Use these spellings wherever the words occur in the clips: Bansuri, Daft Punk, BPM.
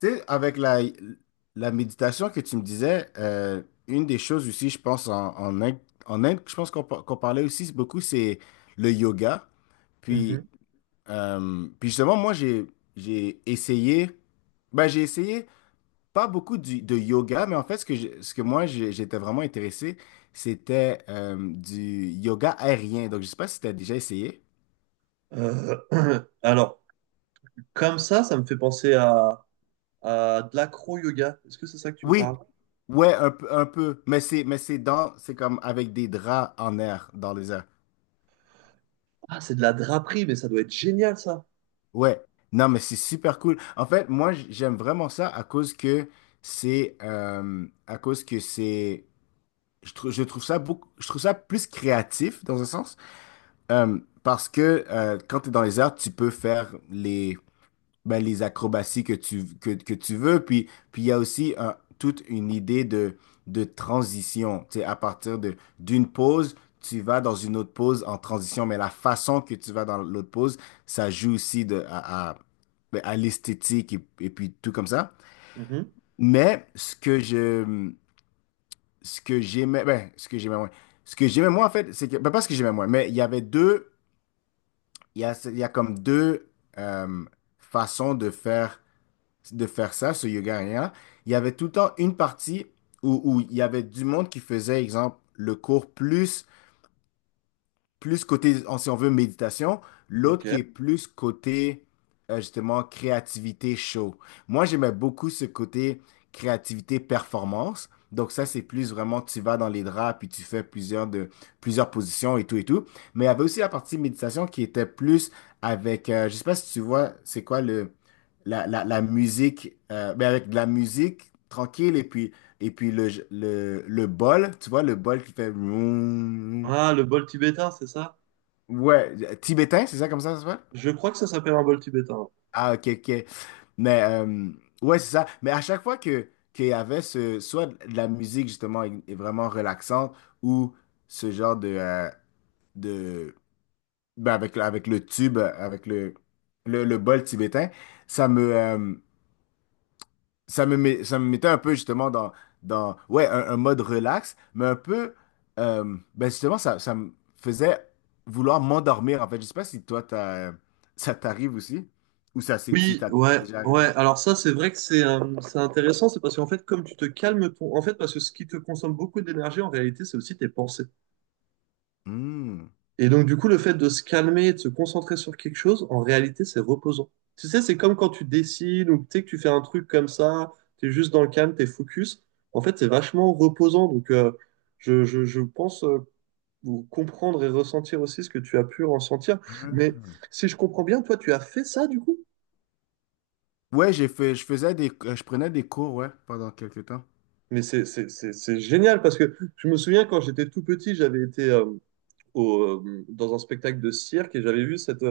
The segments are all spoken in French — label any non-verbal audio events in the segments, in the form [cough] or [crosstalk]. Tu sais, avec la méditation que tu me disais, une des choses aussi, je pense, en Inde, en Inde, je pense qu'on parlait aussi beaucoup, c'est le yoga. Puis, Mhm. puis, justement, moi, j'ai essayé, ben, j'ai essayé pas beaucoup de yoga, mais en fait, ce que, j'ai- ce que moi, j'ai- j'étais vraiment intéressé, c'était du yoga aérien. Donc, je sais pas si tu as déjà essayé. Euh, [clears throat] alors, comme ça me fait penser à de l'acro-yoga. Est-ce que c'est ça que tu me Oui, parles? ouais, un peu, c'est comme avec des draps en air, dans les airs. Ah, c'est de la draperie, mais ça doit être génial, ça. Ouais, non, mais c'est super cool. En fait, moi, j'aime vraiment ça à cause que c'est, à cause que c'est, je trouve ça beaucoup, je trouve ça plus créatif dans un sens. Parce que quand tu es dans les arts, tu peux faire les ben, les acrobaties que tu veux. Puis, il y a aussi toute une idée de transition. Tu sais, à partir d'une pause, tu vas dans une autre pause en transition, mais la façon que tu vas dans l'autre pause, ça joue aussi ben, à l'esthétique et puis tout comme ça. Mhm. Mais ce que j'aimais, ben, ce que j'aimais moins en fait, c'est que, ben, pas ce que j'aimais moins, mais il y a comme deux euh, façons de faire ça ce yoga rien. Il y avait tout le temps une partie où il y avait du monde qui faisait, exemple, le cours plus côté, si on veut, méditation, l'autre Ok. qui est plus côté, justement, créativité show. Moi, j'aimais beaucoup ce côté créativité performance. Donc ça, c'est plus vraiment, tu vas dans les draps, puis tu fais plusieurs positions et tout et tout. Mais il y avait aussi la partie méditation qui était plus avec, je sais pas si tu vois, c'est quoi la musique, mais avec de la musique tranquille et puis le bol, tu vois, le bol qui fait vroom. Ah, le bol tibétain, c'est ça? Ouais, tibétain, c'est ça comme ça s'appelle? Je crois que ça s'appelle un bol tibétain. Ah, ok, ok. Mais, ouais, c'est ça. Mais à chaque fois qu'il y avait ce, soit de la musique, justement, est vraiment relaxante, ou ce genre de, ben, avec le tube, avec le bol tibétain, ça me, euh, ça me mettait un peu justement dans ouais, un mode relax, mais un peu, ben justement, ça me faisait vouloir m'endormir, en fait. Je sais pas si toi, ça t'arrive aussi, ou ça, c'est, si Oui, t'as ouais, déjà ouais. arrivé. Alors ça, c'est vrai que c'est intéressant, c'est parce qu'en fait, comme tu te calmes ton... En fait, parce que ce qui te consomme beaucoup d'énergie, en réalité, c'est aussi tes pensées. Hmm. Et donc, du coup, le fait de se calmer et de se concentrer sur quelque chose, en réalité, c'est reposant. Tu sais, c'est comme quand tu dessines ou tu sais, que tu fais un truc comme ça, tu es juste dans le calme, tu es focus. En fait, c'est vachement reposant. Donc, je pense comprendre et ressentir aussi ce que tu as pu ressentir. Mais Ah. si je comprends bien, toi, tu as fait ça, du coup. Ouais, je faisais des, je prenais des cours, ouais, pendant quelques temps. Mais c'est génial parce que je me souviens quand j'étais tout petit, j'avais été... dans un spectacle de cirque et j'avais vu cette,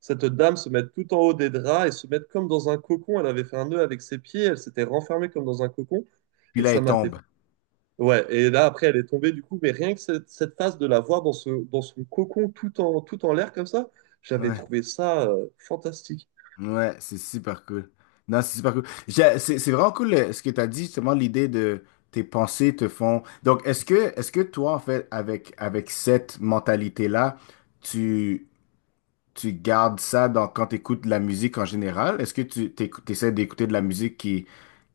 cette dame se mettre tout en haut des draps et se mettre comme dans un cocon. Elle avait fait un nœud avec ses pieds, elle s'était renfermée comme dans un cocon Puis et là, ça elle m'a fait. tombe. Ouais, et là après elle est tombée du coup, mais rien que cette, cette phase de la voir dans, ce, dans son cocon tout en, tout en l'air comme ça, j'avais Ouais. trouvé ça fantastique. Ouais, c'est super cool. Non, c'est super cool. C'est vraiment cool, ce que tu as dit, justement, l'idée de tes pensées te font. Donc, est-ce que toi, en fait, avec cette mentalité-là, tu, tu gardes ça dans, quand tu écoutes de la musique en général? Est-ce que tu essaies d'écouter de la musique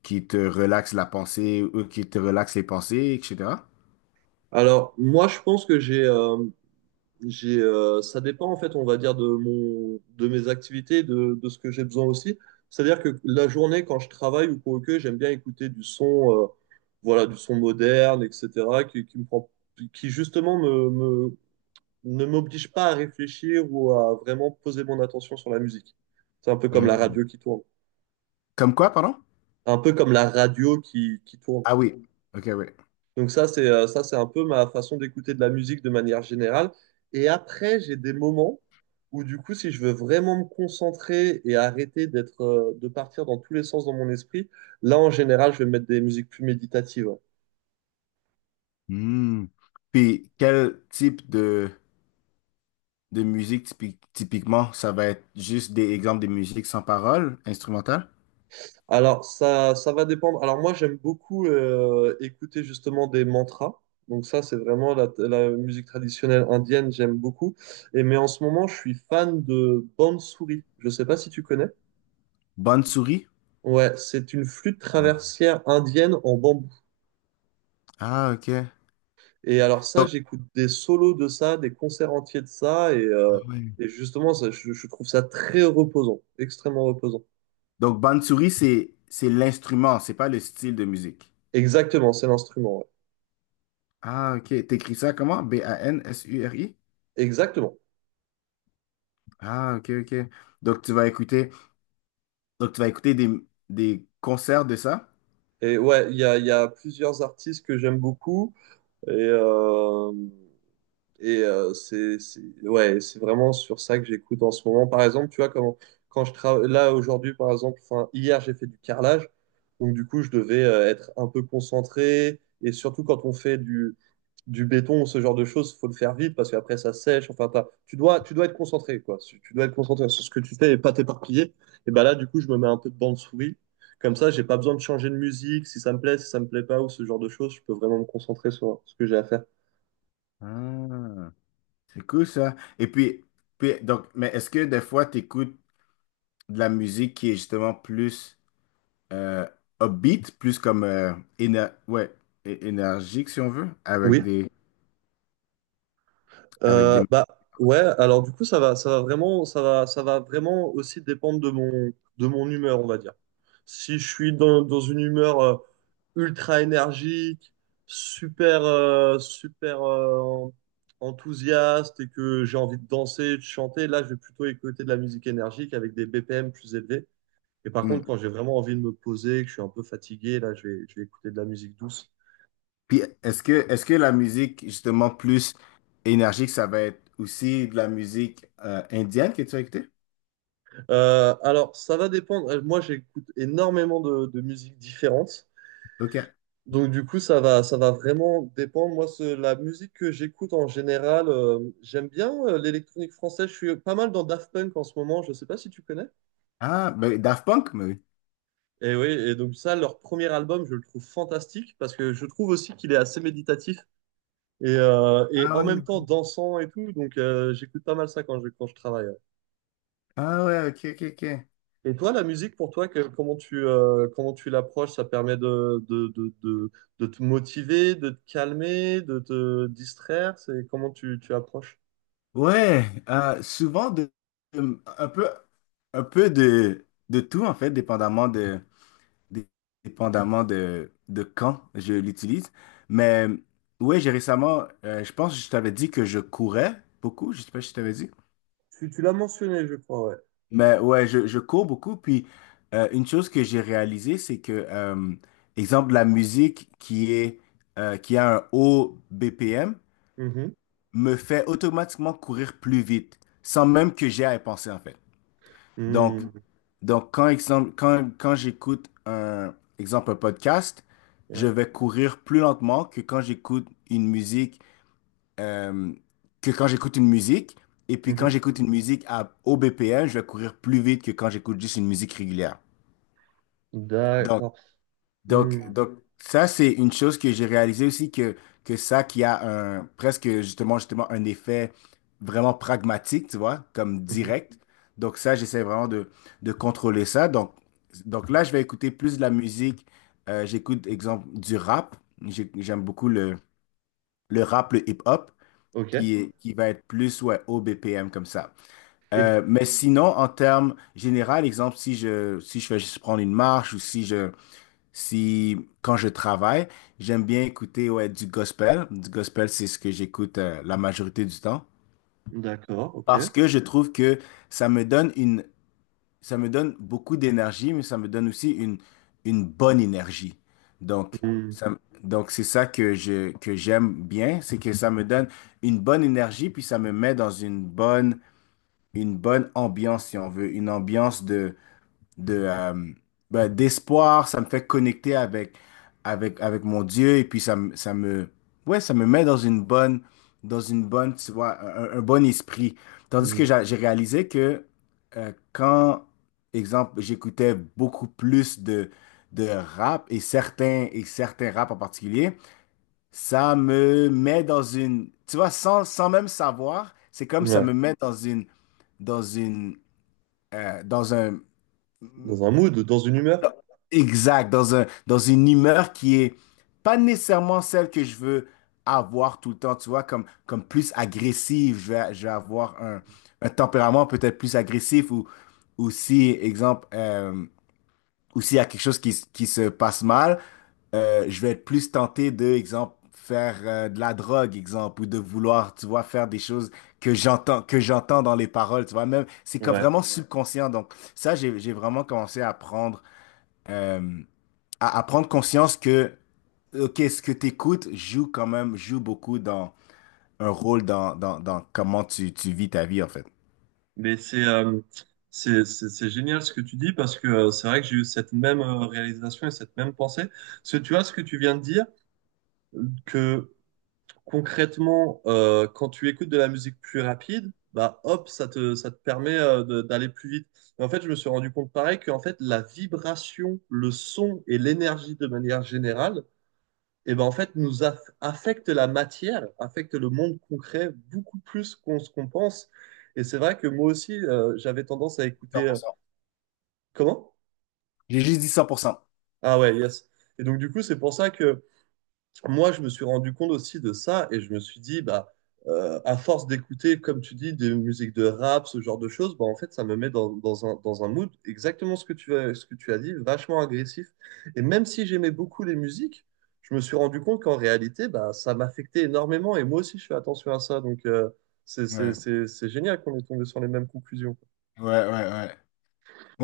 qui te relaxe la pensée ou qui te relaxe les pensées, etc.? Alors, moi, je pense que ça dépend en fait, on va dire, de mon, de mes activités, de ce que j'ai besoin aussi. C'est-à-dire que la journée, quand je travaille ou quoi que, j'aime bien écouter du son, voilà, du son moderne, etc., qui me prend, qui justement ne m'oblige pas à réfléchir ou à vraiment poser mon attention sur la musique. C'est un peu comme la Hmm. radio qui tourne. Comme quoi, pardon? Un peu comme la radio qui tourne. Ah oui, ok, oui. Donc ça, c'est un peu ma façon d'écouter de la musique de manière générale. Et après, j'ai des moments où du coup, si je veux vraiment me concentrer et arrêter d'être, de partir dans tous les sens dans mon esprit, là, en général, je vais mettre des musiques plus méditatives. Hmm. Puis, quel type de musique, typiquement, ça va être juste des exemples de musique sans parole, instrumentale. Alors, ça va dépendre. Alors moi, j'aime beaucoup écouter justement des mantras. Donc ça, c'est vraiment la, la musique traditionnelle indienne, j'aime beaucoup. Et mais en ce moment, je suis fan de Bansuri. Je ne sais pas si tu connais. Bansuri? Ouais, c'est une flûte Non. traversière indienne en bambou. Ah, ok. Et alors ça, Donc, j'écoute des solos de ça, des concerts entiers de ça, ah ouais. et justement, ça, je trouve ça très reposant, extrêmement reposant. Donc Bansuri, c'est l'instrument, c'est pas le style de musique. Exactement, c'est l'instrument, ouais. Ah, ok. T'écris ça comment? Bansuri? Exactement. Ah, ok, ok. Donc, donc tu vas écouter des concerts de ça? Et ouais, il y a plusieurs artistes que j'aime beaucoup, et, euh, Et ouais, c'est vraiment sur ça que j'écoute en ce moment. Par exemple, tu vois, quand, quand je travaille là aujourd'hui, par exemple, enfin, hier, j'ai fait du carrelage. Donc, du coup, je devais être un peu concentré. Et surtout, quand on fait du béton ou ce genre de choses, il faut le faire vite parce qu'après, ça sèche. Enfin, tu dois être concentré, quoi. Tu dois être concentré sur ce que tu fais et pas t'éparpiller. Et ben là, du coup, je me mets un peu de bande souris. Comme ça, j'ai pas besoin de changer de musique. Si ça me plaît, si ça me plaît pas ou ce genre de choses, je peux vraiment me concentrer sur ce que j'ai à faire. Ah, c'est cool ça. Et puis, donc, mais est-ce que des fois, tu écoutes de la musique qui est justement plus. euh, Upbeat, plus comme ouais, énergique si on veut, avec Oui. des avec des Bah ouais, alors du coup ça va vraiment aussi dépendre de mon humeur, on va dire. Si je suis dans, dans une humeur ultra énergique, super, super enthousiaste et que j'ai envie de danser, de chanter, là je vais plutôt écouter de la musique énergique avec des BPM plus élevés. Et par contre, quand Hmm. j'ai vraiment envie de me poser, que je suis un peu fatigué, là je vais écouter de la musique douce. Puis est-ce que la musique justement plus énergique, ça va être aussi de la musique indienne que tu as écoutée? Alors, ça va dépendre. Moi, j'écoute énormément de musiques différentes. OK. Donc, du coup, ça va vraiment dépendre. Moi, la musique que j'écoute en général, j'aime bien l'électronique française. Je suis pas mal dans Daft Punk en ce moment. Je sais pas si tu connais. Ah, ben Daft Punk, mais oui. Et oui, et donc ça, leur premier album, je le trouve fantastique parce que je trouve aussi qu'il est assez méditatif et Ah en ouais, même temps ok. dansant et tout. Donc, j'écoute pas mal ça quand je travaille, hein. Ah ouais, OK, OK, OK. Et toi, la musique, pour toi, comment tu l'approches? Ça permet de te motiver, de te calmer, de te distraire? C'est comment tu, tu approches? Ouais, souvent un peu de tout en fait, dé- dépendamment de quand je l'utilise. Mais ouais, j'ai récemment, je pense que je t'avais dit que je courais beaucoup, je sais pas si je t'avais dit. Tu l'as mentionné, je crois, ouais. Mais ouais, je cours beaucoup. Puis une chose que j'ai réalisée, c'est que, exemple, la musique qui a un haut BPM Mhm. me fait automatiquement courir plus vite, sans même que j'aie à y penser en fait. Donc, Mhm. donc, quand j'écoute un podcast, je Ouais. vais courir plus lentement que quand j'écoute une musique, euh, que quand j'écoute une musique. Et puis quand Mhm. j'écoute une musique au BPM, je vais courir plus vite que quand j'écoute juste une musique régulière. D'accord. Donc, Mhm. donc ça, c'est une chose que j'ai réalisé aussi que ça qui a un, presque justement un effet vraiment pragmatique, tu vois, comme Mhm. direct. Donc ça, j'essaie vraiment de contrôler ça. Donc, là, je vais écouter plus de la musique. J'écoute, exemple, du rap. J'aime beaucoup le rap, le hip-hop, Ok. Qui va être plus, ouais, au BPM comme ça. Et Mais sinon, en termes général, exemple, si je vais juste prendre une marche ou si je, si, quand je travaille, j'aime bien écouter ouais, du gospel. Du gospel, c'est ce que j'écoute la majorité du temps. d'accord, ok. Parce que je trouve que ça me donne une, ça me donne beaucoup d'énergie, mais ça me donne aussi une bonne énergie. Donc, Mhm. ça, donc c'est ça que j'aime bien, c'est que ça me donne une bonne énergie, puis ça me met dans une bonne ambiance, si on veut, une ambiance de de, euh, ben, d'espoir, ça me fait connecter avec mon Dieu et puis ouais, ça me met dans dans une bonne, tu vois, un bon esprit. Tandis que Mhm. J'ai réalisé que quand, exemple, j'écoutais beaucoup plus de rap et et certains rap en particulier, ça me met dans une, tu vois, sans même savoir, c'est comme ça Ouais. me met dans une, dans une, dans un, Dans un mood, dans une humeur? exact, dans une humeur qui est pas nécessairement celle que je veux avoir tout le temps, tu vois, comme plus agressive, je vais avoir un tempérament peut-être plus agressif ou si, exemple, ou s'il y a quelque chose qui se passe mal, je vais être plus tenté de, exemple, faire de la drogue, exemple, ou de vouloir, tu vois, faire des choses que j'entends dans les paroles, tu vois, même, c'est comme Ouais. vraiment, ouais, subconscient, donc ça, j'ai vraiment commencé à apprendre, euh, à prendre conscience que, OK, ce que tu écoutes joue quand même, joue beaucoup dans un rôle dans comment tu vis ta vie, en fait. Mais c'est c'est génial ce que tu dis parce que c'est vrai que j'ai eu cette même réalisation et cette même pensée. Parce que tu vois ce que tu viens de dire, que concrètement, quand tu écoutes de la musique plus rapide, bah hop, ça te permet d'aller plus vite. Et en fait, je me suis rendu compte pareil qu'en fait la vibration, le son et l'énergie de manière générale et ben en fait affecte la matière, affecte le monde concret beaucoup plus qu'on ce qu'on pense. Et c'est vrai que moi aussi, j'avais tendance à cent écouter. pour Euh, cent comment? J'ai juste dit 100%. Ah ouais, yes. Et donc du coup, c'est pour ça que moi, je me suis rendu compte aussi de ça et je me suis dit, bah, à force d'écouter, comme tu dis, des musiques de rap, ce genre de choses, bah, en fait, ça me met dans, dans un mood exactement ce que tu as, ce que tu as dit, vachement agressif. Et même si j'aimais beaucoup les musiques, je me suis rendu compte qu'en réalité, bah, ça m'affectait énormément et moi aussi, je fais attention à ça. Donc, c'est c'est- Ouais, c'est- c'est génial qu'on ait tombé sur les mêmes conclusions. ouais, ouais, ouais.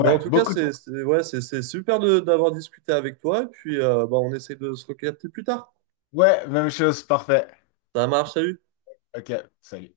Bah, en tout cas, beaucoup de mots. Ouais, c'est super d'avoir discuté avec toi et puis bah, on essaie de se recapter plus tard. Ouais, même chose, parfait. Ça marche, salut! OK, salut.